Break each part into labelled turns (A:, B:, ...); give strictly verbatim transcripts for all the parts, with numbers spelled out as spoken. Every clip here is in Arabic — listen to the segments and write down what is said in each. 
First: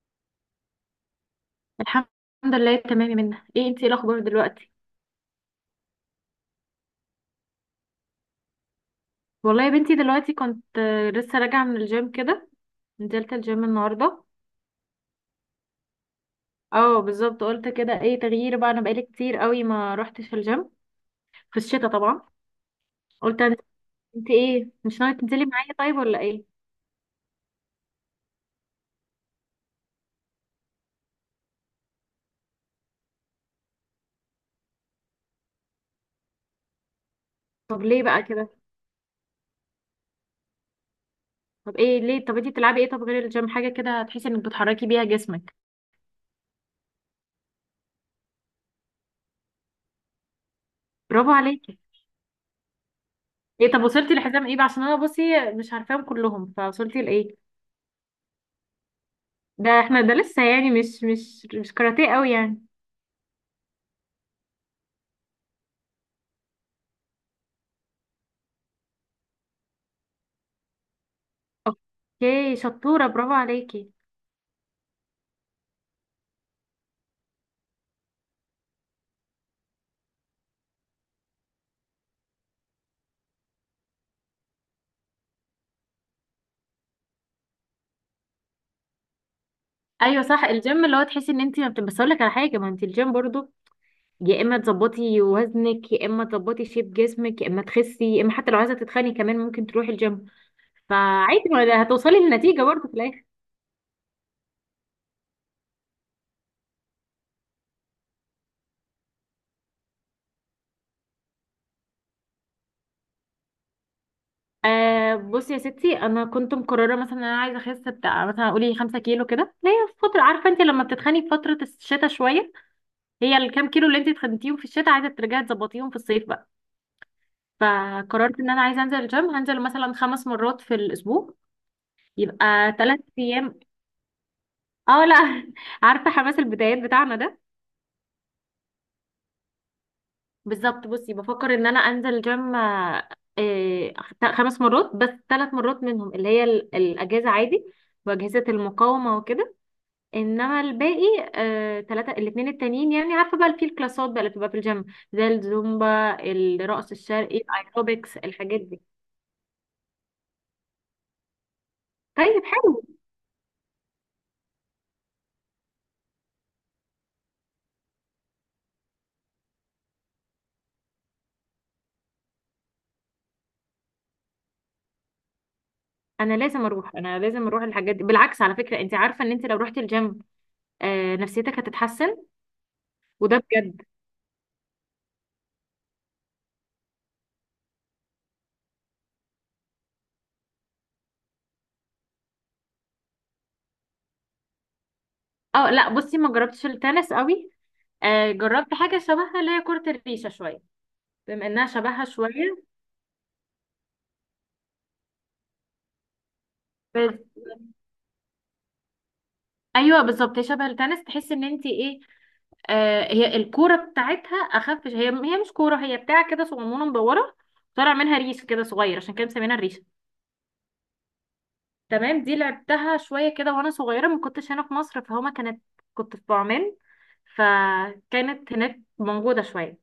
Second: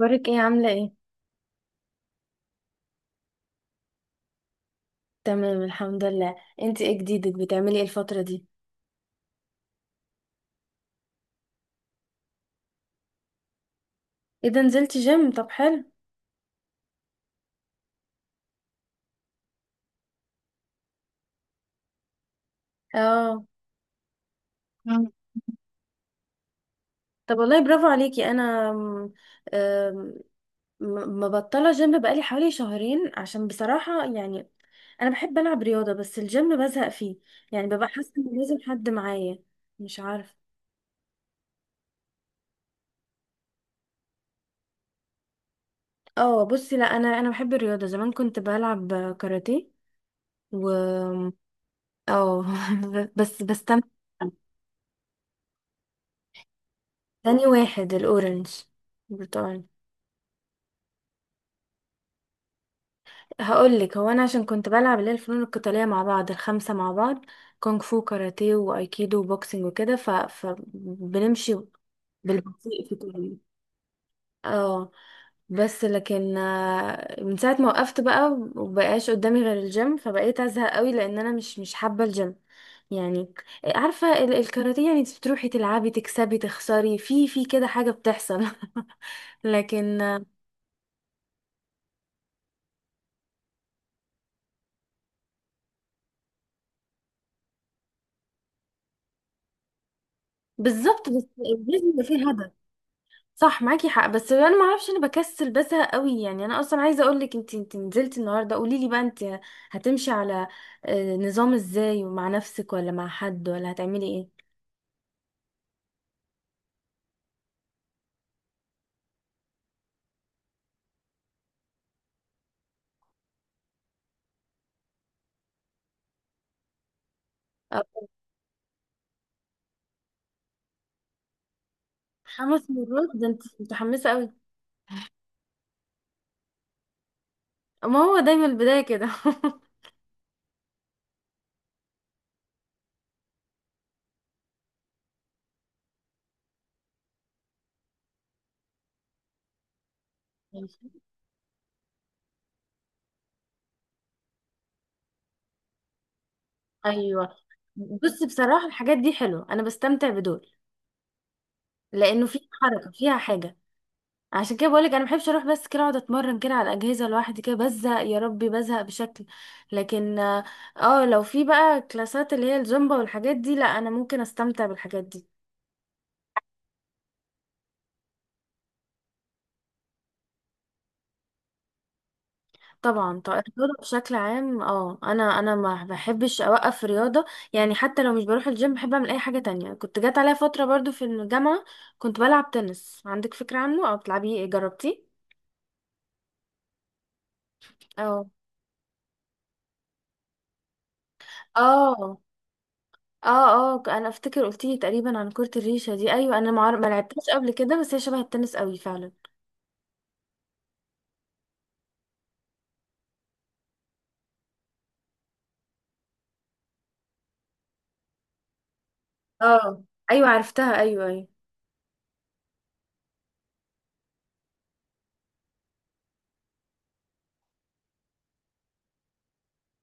A: اخبارك ايه عاملة ايه؟
B: الحمد لله، تمام يا منى. ايه انتي؟ إيه الاخبار دلوقتي؟
A: تمام، الحمد لله. انتي ايه جديدك؟ بتعملي ايه الفترة دي؟
B: والله يا بنتي دلوقتي كنت آه، لسه راجعه من الجيم كده. نزلت الجيم النهارده.
A: ايه ده، نزلتي جيم؟ طب حلو.
B: اه بالظبط، قلت كده ايه تغيير بقى. انا بقالي كتير قوي ما روحتش الجيم في الشتاء طبعا. قلت
A: اه.
B: أنا- أنت انتي ايه، مش ناويه تنزلي معايا طيب ولا ايه؟
A: طب والله برافو عليكي. انا م- آم، م- مبطلة جيم بقالي حوالي شهرين، عشان بصراحة يعني انا بحب العب رياضة بس الجيم بزهق فيه. يعني
B: طب
A: ببقى
B: ليه
A: حاسة
B: بقى
A: ان
B: كده؟
A: لازم حد معايا. مش عارفة.
B: طب ايه ليه؟ طب انتي بتلعبي ايه طب غير الجيم، حاجه كده تحسي انك بتحركي بيها جسمك؟
A: اه بصي، لا، انا انا بحب الرياضة. زمان كنت بلعب كاراتيه و
B: برافو عليكي.
A: اه بس
B: ايه طب
A: بستمتع.
B: وصلتي لحزام ايه بقى، عشان انا بصي مش عارفاهم كلهم، فوصلتي لايه؟
A: تاني واحد، الاورنج، برتقال.
B: ده احنا ده لسه، يعني مش مش مش كاراتيه قوي يعني.
A: هقول لك، هو انا عشان كنت بلعب اللي هي الفنون القتاليه مع بعض، الخمسه مع بعض: كونغ فو، كاراتيه، وايكيدو، وبوكسنج، وكده، ف... فبنمشي
B: اوكي
A: بالبطيء في
B: شطورة، برافو
A: كله.
B: عليكي.
A: اه. بس لكن آه، من ساعه ما وقفت بقى، ومبقاش قدامي غير الجيم، فبقيت ازهق قوي لان انا مش مش حابه الجيم يعني. عارفه ال- الكاراتيه، يعني انت بتروحي تلعبي تكسبي تخسري، في في كده حاجه بتحصل. لكن
B: ايوه
A: آه،
B: صح، الجيم اللي هو تحسي ان انت ما بت... بس اقول لك على حاجة، ما انت الجيم برضو يا اما تظبطي وزنك، يا اما تظبطي شيب جسمك، يا اما تخسي، يا اما حتى لو عايزة تتخني كمان ممكن تروحي الجيم.
A: بالظبط، بس
B: فعادي، ما
A: لازم يبقى
B: هتوصلي
A: فيه هدف.
B: لنتيجة برضو في الاخر.
A: صح، معاكي حق، بس انا ما اعرفش، انا بكسل بزهق قوي يعني. انا اصلا عايزه اقول لك، انت انت نزلتي النهارده قولي لي بقى، انت هتمشي على آه، نظام ازاي؟ ومع نفسك ولا مع حد ولا هتعملي ايه؟
B: آه بصي يا ستي، انا كنت مقررة مثلا ان انا عايزة اخس، بتاع مثلا قولي 5 كيلو كده، اللي هي في فترة عارفة انت لما بتتخني في فترة الشتاء شوية. هي الكام كيلو اللي انت اتخنتيهم في الشتاء عايزة ترجعي تظبطيهم في الصيف بقى.
A: آه،
B: فقررت ان انا عايزه انزل الجيم، هنزل مثلا خمس مرات في الاسبوع، يبقى
A: خمس
B: ثلاث
A: مرات؟ ده انت
B: ايام.
A: متحمسه قوي.
B: اه لا. عارفه حماس البدايات بتاعنا ده.
A: ما هو دايما البدايه كده.
B: بالظبط، بصي بفكر ان انا انزل الجيم آه، آه، خمس مرات، بس ثلاث مرات منهم اللي هي ال- الاجازه عادي، واجهزه المقاومه وكده. انما
A: ماشي.
B: الباقي آه، ثلاثه، الاثنين التانيين يعني عارفه بقى في الكلاسات بقى اللي بتبقى في الجيم، زي الزومبا، الرقص
A: ايوه
B: الشرقي، الايروبكس،
A: بصي،
B: الحاجات
A: بصراحه
B: دي.
A: الحاجات دي حلوه، انا بستمتع بدول لانه فيها
B: طيب حلو.
A: حركه، فيها حاجه. عشان كده بقولك انا محبش اروح بس كده اقعد اتمرن كده على الاجهزه لوحدي، كده بزهق، يا ربي بزهق بشكل، لكن اه آه، لو في بقى كلاسات اللي هي الزومبا والحاجات دي، لا انا ممكن استمتع بالحاجات دي.
B: انا لازم اروح انا لازم اروح الحاجات دي، بالعكس. على فكره انت عارفه ان انت لو رحتي الجيم آه نفسيتك هتتحسن،
A: طبعا.
B: وده
A: طيب الرياضه
B: بجد.
A: بشكل عام، اه انا انا ما بحبش اوقف رياضه، يعني حتى لو مش بروح الجيم بحب اعمل اي حاجه تانية. كنت جات عليا فتره برضو في الجامعه كنت بلعب تنس. عندك فكره عنه او بتلعبيه إيه؟ جربتيه؟
B: اه لا، بصي ما جربتش التنس قوي.
A: اه.
B: آه جربت حاجه شبهها اللي هي كره الريشه شويه، بما انها شبهها
A: اه.
B: شويه.
A: اه. اه. انا افتكر قلتيلي تقريبا عن كرة الريشة دي. ايوه، انا ما عار- ما
B: بس
A: لعبتهاش قبل كده، بس هي شبه التنس قوي فعلا.
B: ايوه بالظبط، هي شبه التنس، تحسي ان انت ايه. آه هي الكوره بتاعتها اخف هي هي مش كوره، هي بتاع كده صغنونه مدوره، طالع منها ريش كده صغير، عشان كده مسمينها الريشه.
A: اه. ايوه عرفتها، ايوه، ايوه،
B: تمام. دي لعبتها شوية كده وانا صغيرة، ما كنتش هنا في مصر، فهما كانت، كنت في بعمان فكانت هناك موجودة شوية.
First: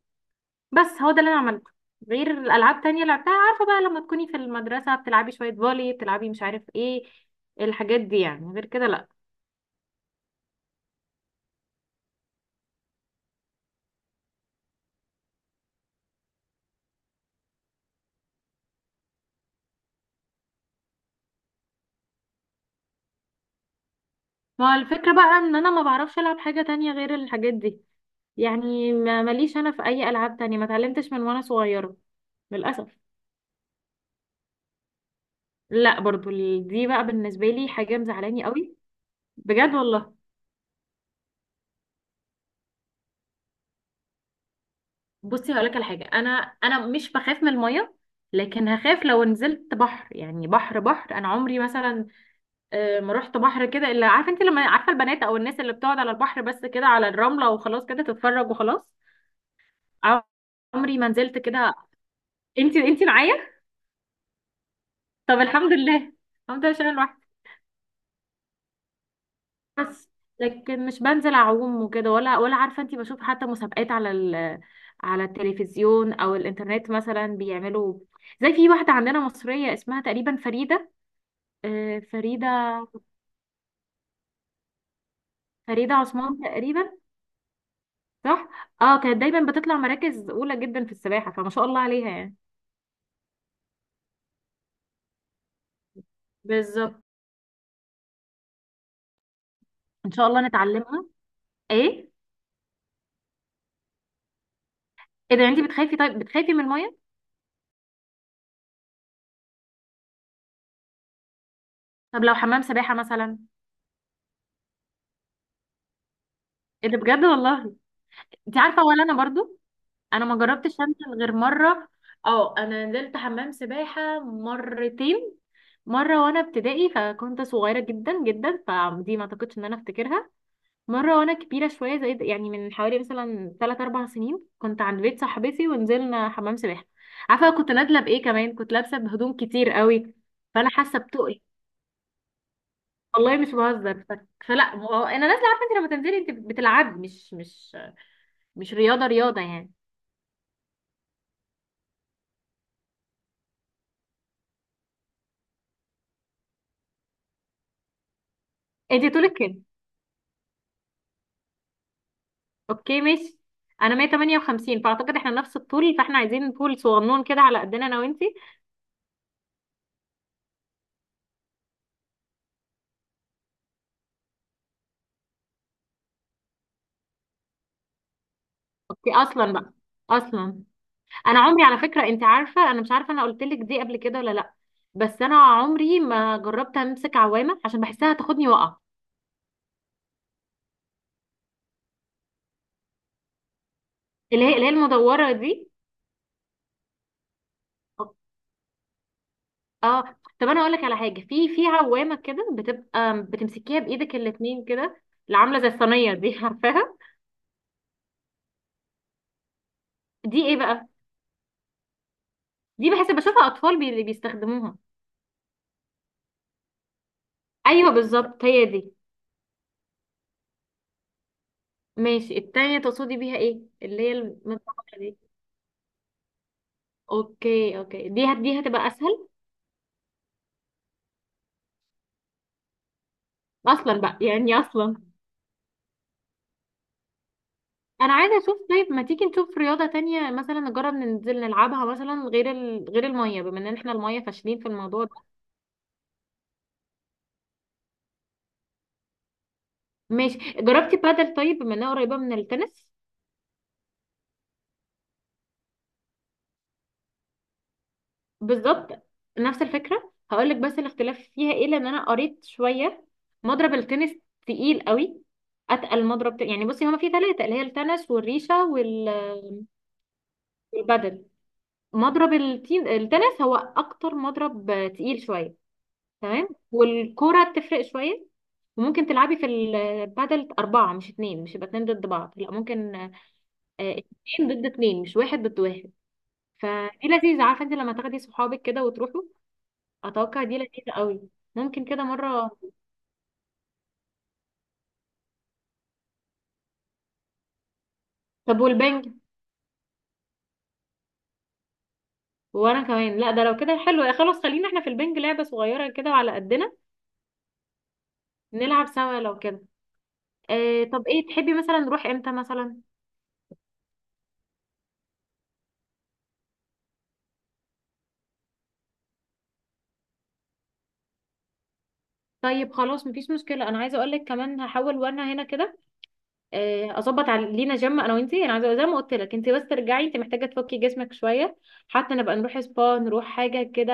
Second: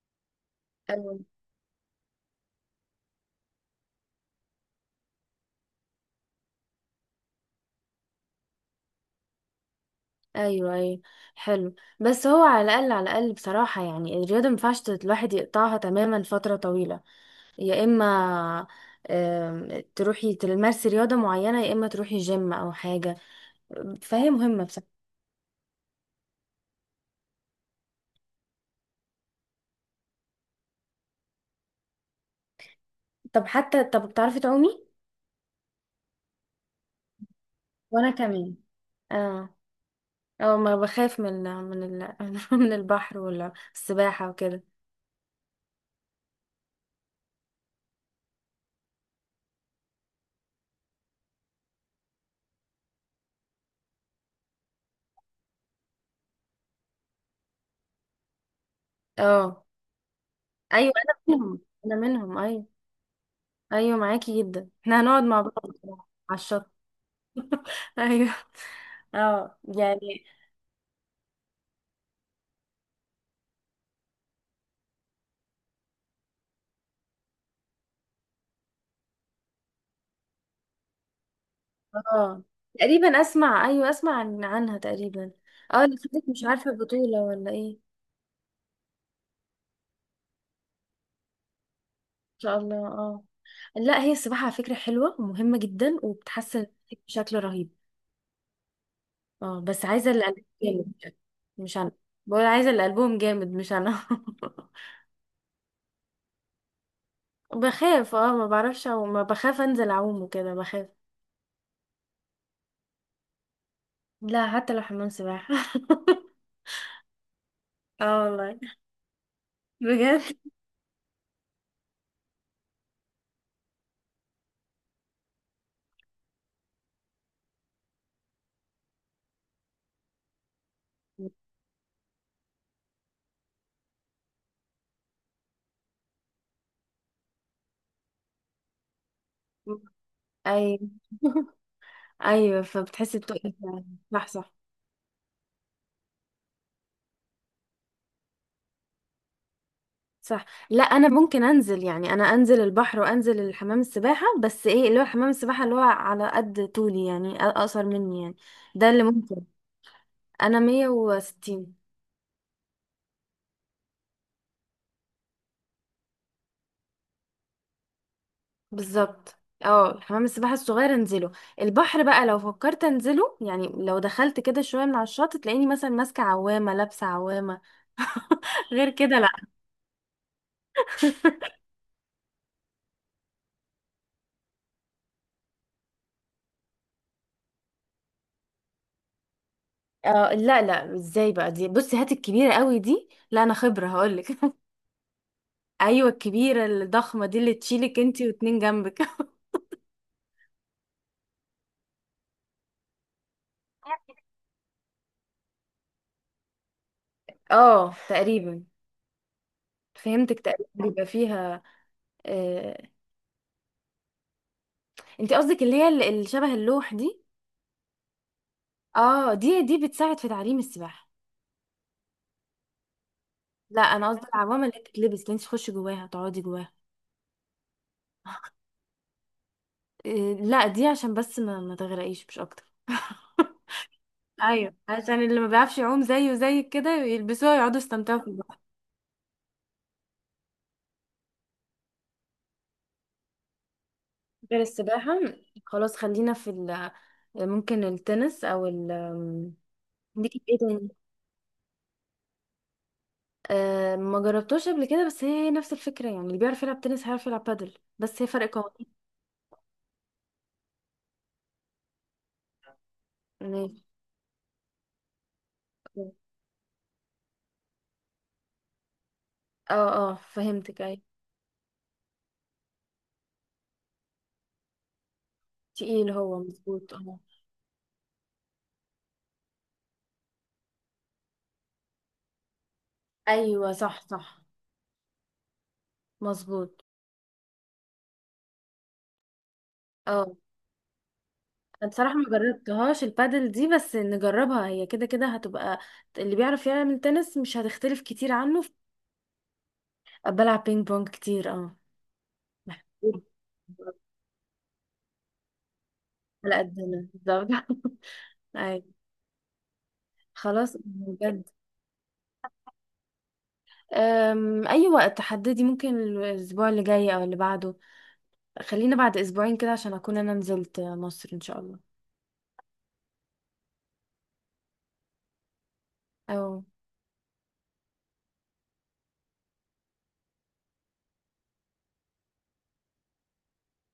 B: بس هو
A: ايوه،
B: ده اللي انا عملته، غير الالعاب تانية لعبتها عارفة بقى لما تكوني في المدرسة بتلعبي شوية فولي، بتلعبي مش عارف ايه، الحاجات دي يعني. غير كده لا.
A: ايوه. ايوه. حلو. بس هو على الاقل، على الاقل بصراحه يعني الرياضه ما ينفعش تت- الواحد يقطعها تماما فتره طويله. يا اما آم، تروحي تمارسي رياضه معينه، يا اما تروحي جيم او حاجه. فهي مهمه
B: ما هو
A: بصراحه.
B: الفكرة بقى ان انا ما بعرفش العب حاجة تانية غير الحاجات دي. يعني ما- ماليش انا في اي العاب تانية، ما اتعلمتش من وانا صغيرة، للأسف.
A: طب حتى، طب بتعرفي تعومي؟
B: لا برضو، ال- دي بقى بالنسبة لي حاجة
A: وانا
B: مزعلاني
A: كمان.
B: قوي.
A: اه،
B: بجد والله.
A: اه، ما بخاف من من ال... من البحر ولا السباحة وكده.
B: بصي هقولك على حاجه، انا انا مش بخاف من الميه، لكن هخاف لو نزلت بحر، يعني بحر بحر. انا عمري مثلا آه، ما رحت بحر كده، الا عارفه انت لما عارفه البنات او الناس اللي بتقعد على البحر بس كده على الرمله وخلاص كده تتفرج وخلاص.
A: اه. ايوه
B: عمري ما
A: انا
B: نزلت
A: منهم.
B: كده.
A: انا منهم، ايوه.
B: انت انت معايا.
A: ايوه معاكي جدا، احنا هنقعد
B: طب
A: مع بعض
B: الحمد لله.
A: بصراحة على
B: الحمد لله
A: الشط.
B: عشان أنا لوحدي.
A: ايوه. اه
B: بس
A: يعني.
B: لكن مش بنزل اعوم وكده، ولا ولا عارفه انت بشوف حتى مسابقات على ال على التلفزيون او الانترنت مثلا بيعملوا. زي في واحده عندنا مصريه اسمها تقريبا فريده، آه،
A: اه
B: فريدة،
A: تقريبا اسمع، ايوه اسمع عن... عنها تقريبا. اه
B: فريدة
A: اللي خدت
B: عثمان
A: مش عارفة
B: تقريبا.
A: بطولة ولا ايه. ان
B: صح. اه كانت دايما بتطلع مراكز اولى جدا في السباحة، فما شاء الله عليها يعني.
A: شاء الله. اه لا، هي السباحة على فكرة حلوة ومهمة جدا، وبتحسن
B: بالظبط،
A: بشكل رهيب. اه، بس عايزة
B: ان
A: اللي
B: شاء الله
A: قلبهم جامد،
B: نتعلمها.
A: مش انا.
B: ايه؟
A: بقول عايزة اللي قلبهم جامد، مش انا.
B: ايه ده، انت بتخافي؟ طيب بتخافي من المية؟
A: بخاف، اه ما بعرفش، او ما بخاف انزل اعوم وكده، بخاف.
B: طب لو حمام سباحة مثلا؟
A: لا، حتى لو حمام سباحة.
B: ايه ده، بجد والله؟
A: اه
B: انت
A: والله.
B: عارفة ولا انا برضو،
A: بجد.
B: انا ما جربتش انزل غير مرة. اه انا نزلت حمام سباحة مرتين، مرة وانا ابتدائي فكنت صغيرة جدا جدا، فدي ما اعتقدش ان انا افتكرها، مرة وأنا كبيرة شوية، زي يعني من حوالي مثلا تلات أربع سنين، كنت عند بيت صاحبتي ونزلنا حمام سباحة. عارفة كنت نازلة بإيه كمان، كنت لابسة بهدوم كتير قوي، فأنا
A: ايوه.
B: حاسة بتقل.
A: ايوه، فبتحسي
B: والله مش
A: بتقلي فعلا.
B: بهزر ف...
A: صح، صح.
B: فلا ما هو أنا نازلة، عارفة أنت لما تنزلي أنت بتلعبي، مش مش مش رياضة رياضة يعني.
A: صح، لا انا ممكن انزل، يعني انا انزل البحر وانزل الحمام السباحه، بس ايه، اللي هو حمام السباحه اللي هو على قد طولي، يعني أ- اقصر مني يعني. ده اللي
B: أنت طولك
A: ممكن.
B: كام؟
A: انا مية وستين.
B: أوكي ماشي، أنا مية وتمنية وخمسين، فأعتقد إحنا نفس الطول، فإحنا عايزين طول صغنون كده على قدنا، أنا وأنتي.
A: بالظبط. اه حمام السباحة الصغير انزله. البحر بقى لو فكرت انزله، يعني لو دخلت كده شوية من على الشط، تلاقيني مثلا ماسكة عوامة، لابسة عوامة، غير
B: أوكي
A: كده لا.
B: أصلا بقى، أصلا انا عمري، على فكره انت عارفه، انا مش عارفه انا قلت لك دي قبل كده ولا لا، بس انا عمري ما جربت امسك عوامه عشان بحسها تاخدني وقع.
A: اه، لا لا، ازاي بقى دي؟ بصي، هات الكبيرة قوي دي، لا انا خبرة هقولك.
B: اللي هي اللي هي المدوره دي.
A: ايوه الكبيرة الضخمة دي، اللي تشيلك انتي واتنين جنبك.
B: اه طب انا اقول لك على حاجه، في في عوامه كده بتبقى بتمسكيها بايدك الاتنين كده، اللي عامله زي الصينيه، دي عارفاها؟
A: اه تقريبا، فهمتك
B: دي ايه
A: تقريبا
B: بقى؟
A: بيبقى فيها آه...
B: دي بحس بشوفها اطفال بي اللي بيستخدموها.
A: انتي قصدك اللي هي اللي شبه اللوح دي؟
B: ايوه بالظبط هي دي.
A: اه، دي دي بتساعد في تعليم السباحة.
B: ماشي، التانية تقصدي بيها ايه،
A: لا
B: اللي
A: انا
B: هي
A: قصدي
B: المدوره
A: العوامه اللي
B: دي؟
A: بتتلبس، اللي انت تخشي جواها، تقعدي جواها.
B: اوكي اوكي، دي هت- دي هتبقى اسهل.
A: إيه، لا دي عشان بس ما, ما تغرقيش، مش اكتر.
B: اصلا بقى يعني،
A: ايوه،
B: اصلا
A: عشان اللي ما بيعرفش يعوم زيه وزيك كده يلبسوها، يقعدوا
B: انا
A: يستمتعوا في
B: عايزه اشوف.
A: البحر.
B: طيب ما تيجي نشوف رياضه تانية مثلا، نجرب ننزل نلعبها مثلا غير ال... غير الميه، بما ان احنا الميه فاشلين
A: غير
B: في الموضوع
A: السباحه،
B: ده.
A: خلاص خلينا في ال ممكن التنس او ال
B: ماشي،
A: ليكي في ايه تاني؟
B: جربتي بادل طيب، بما انها قريبه من التنس؟
A: أه، ما جربتوش قبل كده، بس هي هي نفس الفكره، يعني اللي بيعرف يلعب تنس هيعرف يلعب بادل، بس هي فرق قوانين.
B: بالظبط، نفس الفكره. هقول لك بس الاختلاف فيها ايه، لان انا قريت شويه. مضرب
A: ماشي.
B: التنس تقيل قوي، اتقل مضرب، ت- يعني بصي هما في ثلاثه، اللي هي التنس والريشه وال-
A: اه، اه، فهمتك. ايوه.
B: والبادل. مضرب التين... التنس هو اكتر مضرب تقيل شويه.
A: تقيل، هو
B: تمام.
A: مظبوط، اه.
B: والكرة تفرق شوية. وممكن تلعبي في البادل أربعة مش اتنين، مش يبقى اتنين ضد بعض، لا ممكن آه،
A: ايوه، صح، صح.
B: اتنين ضد اتنين، مش واحد ضد واحد.
A: مظبوط.
B: فدي لذيذة، عارفة انت لما تاخدي صحابك كده وتروحوا،
A: اه
B: أتوقع دي لذيذة قوي، ممكن
A: انا
B: كده
A: بصراحه ما
B: مرة.
A: جربتهاش البادل دي، بس نجربها، هي كده كده هتبقى اللي بيعرف يعمل تنس، مش هتختلف كتير
B: طب
A: عنه.
B: والبنج؟
A: بلعب بينج بونج كتير، اه.
B: وانا كمان،
A: محبوب.
B: لا ده لو كده حلو، يا خلاص خلينا احنا في البنج، لعبة صغيرة كده وعلى
A: على
B: قدنا.
A: قدنا، بالظبط. اي،
B: نلعب سوا لو كده.
A: خلاص،
B: آه طب ايه
A: بجد.
B: تحبي مثلا نروح امتى مثلا؟
A: أم، اي وقت تحددي، ممكن الاسبوع اللي جاي او اللي بعده. خلينا بعد اسبوعين كده، عشان اكون انا نزلت مصر ان شاء الله.
B: طيب خلاص، مفيش مشكلة. انا عايزة اقولك كمان، هحاول وانا هنا كده
A: او
B: آه، اظبط على لينا جيم، انا وانتي. انا عايزه زي ما قلت لك، انتي بس ترجعي، انتي محتاجه تفكي جسمك شويه، حتى نبقى نروح سبا، نروح حاجه كده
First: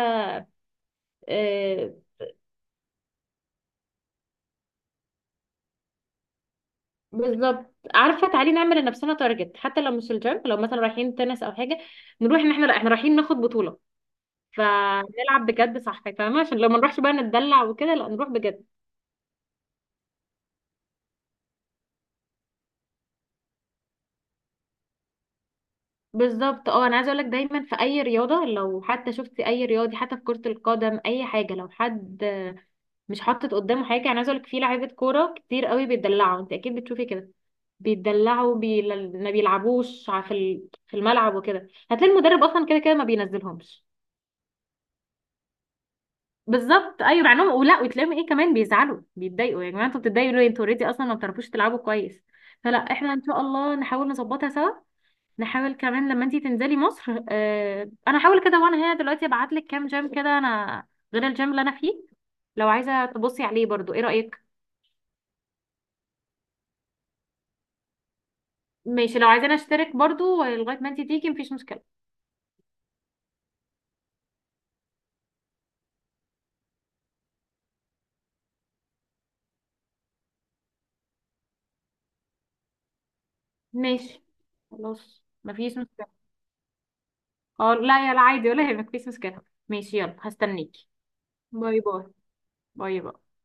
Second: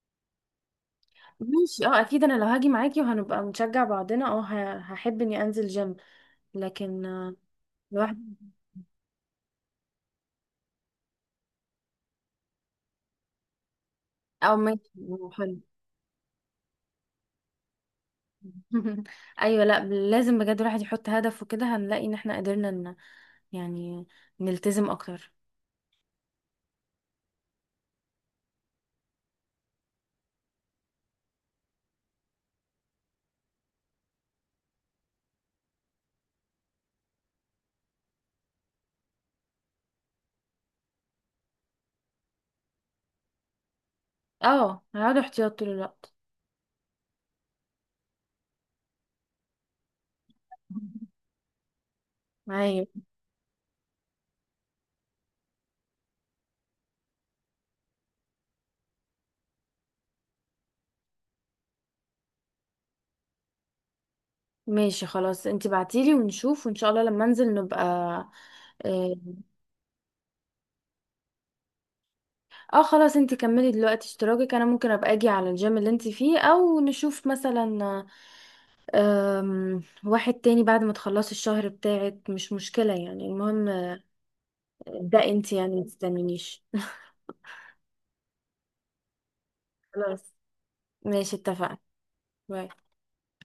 A: ماشي.
B: آه،
A: اه اكيد، انا لو هاجي معاكي وهنبقى نشجع بعضنا، اه ه- هحب اني انزل جيم. لكن آه،
B: بالظبط،
A: لوحدي.
B: عارفه تعالي نعمل لنفسنا تارجت، حتى لو مش الجيم، لو مثلا رايحين تنس او حاجه، نروح ان احنا، لا احنا رايحين ناخد بطوله
A: او ماشي. أو
B: فنلعب
A: حلو.
B: بجد، صح فاهمه، عشان لو ما نروحش بقى نتدلع وكده، لا نروح بجد.
A: ايوه، لا لازم بجد الواحد يحط هدف، وكده هنلاقي ان احنا قدرنا ان يعني نلتزم اكتر.
B: بالظبط. اه انا عايزه اقول لك، دايما في اي رياضه، لو حتى شفتي اي رياضي، حتى في كره القدم اي حاجه، لو حد مش حاطط قدامه حاجه، يعني عايزه اقولك، في لعيبه كوره كتير قوي بيتدلعوا، انت اكيد بتشوفي كده، بيتدلعوا بي... ما بيلعبوش ع- في ال- في الملعب، وكده هتلاقي المدرب اصلا كده كده ما بينزلهمش.
A: اه هقعد احتياط طول الوقت.
B: بالظبط ايوه، مع انهم ولا، وتلاقيهم ايه كمان، بيزعلوا بيتضايقوا، يا جماعه انتوا بتتضايقوا ليه، انتوا اوريدي اصلا ما بتعرفوش تلعبوا كويس. فلا
A: ايوه.
B: احنا ان شاء الله نحاول نظبطها سوا، نحاول كمان لما انتي تنزلي مصر. اه انا هحاول كده وانا هنا دلوقتي، ابعت لك كام جيم كده انا، غير الجيم اللي انا فيه، لو عايزه تبصي عليه برضو. ايه رايك؟
A: ماشي، خلاص، انتي بعتيلي ونشوف، وان شاء الله لما انزل نبقى اه
B: ماشي، لو عايزين اشترك برضو لغاية ما انتي تيجي، مفيش مشكلة.
A: آه، خلاص، انتي كملي دلوقتي اشتراكك، انا ممكن ابقى اجي على الجيم اللي انتي فيه، او نشوف مثلا أم... واحد تاني بعد ما تخلصي الشهر بتاعك، مش مشكلة يعني، المهم.
B: ماشي، خلاص
A: ده انتي يعني
B: مفيش مشكلة.
A: متستنينيش.
B: اه لا يا لا، عادي ولا يهمك، مفيش مشكلة. ماشي، يلا
A: خلاص.
B: هستنيكي.
A: ماشي، اتفقنا.
B: باي باي.
A: باي.
B: باي باي.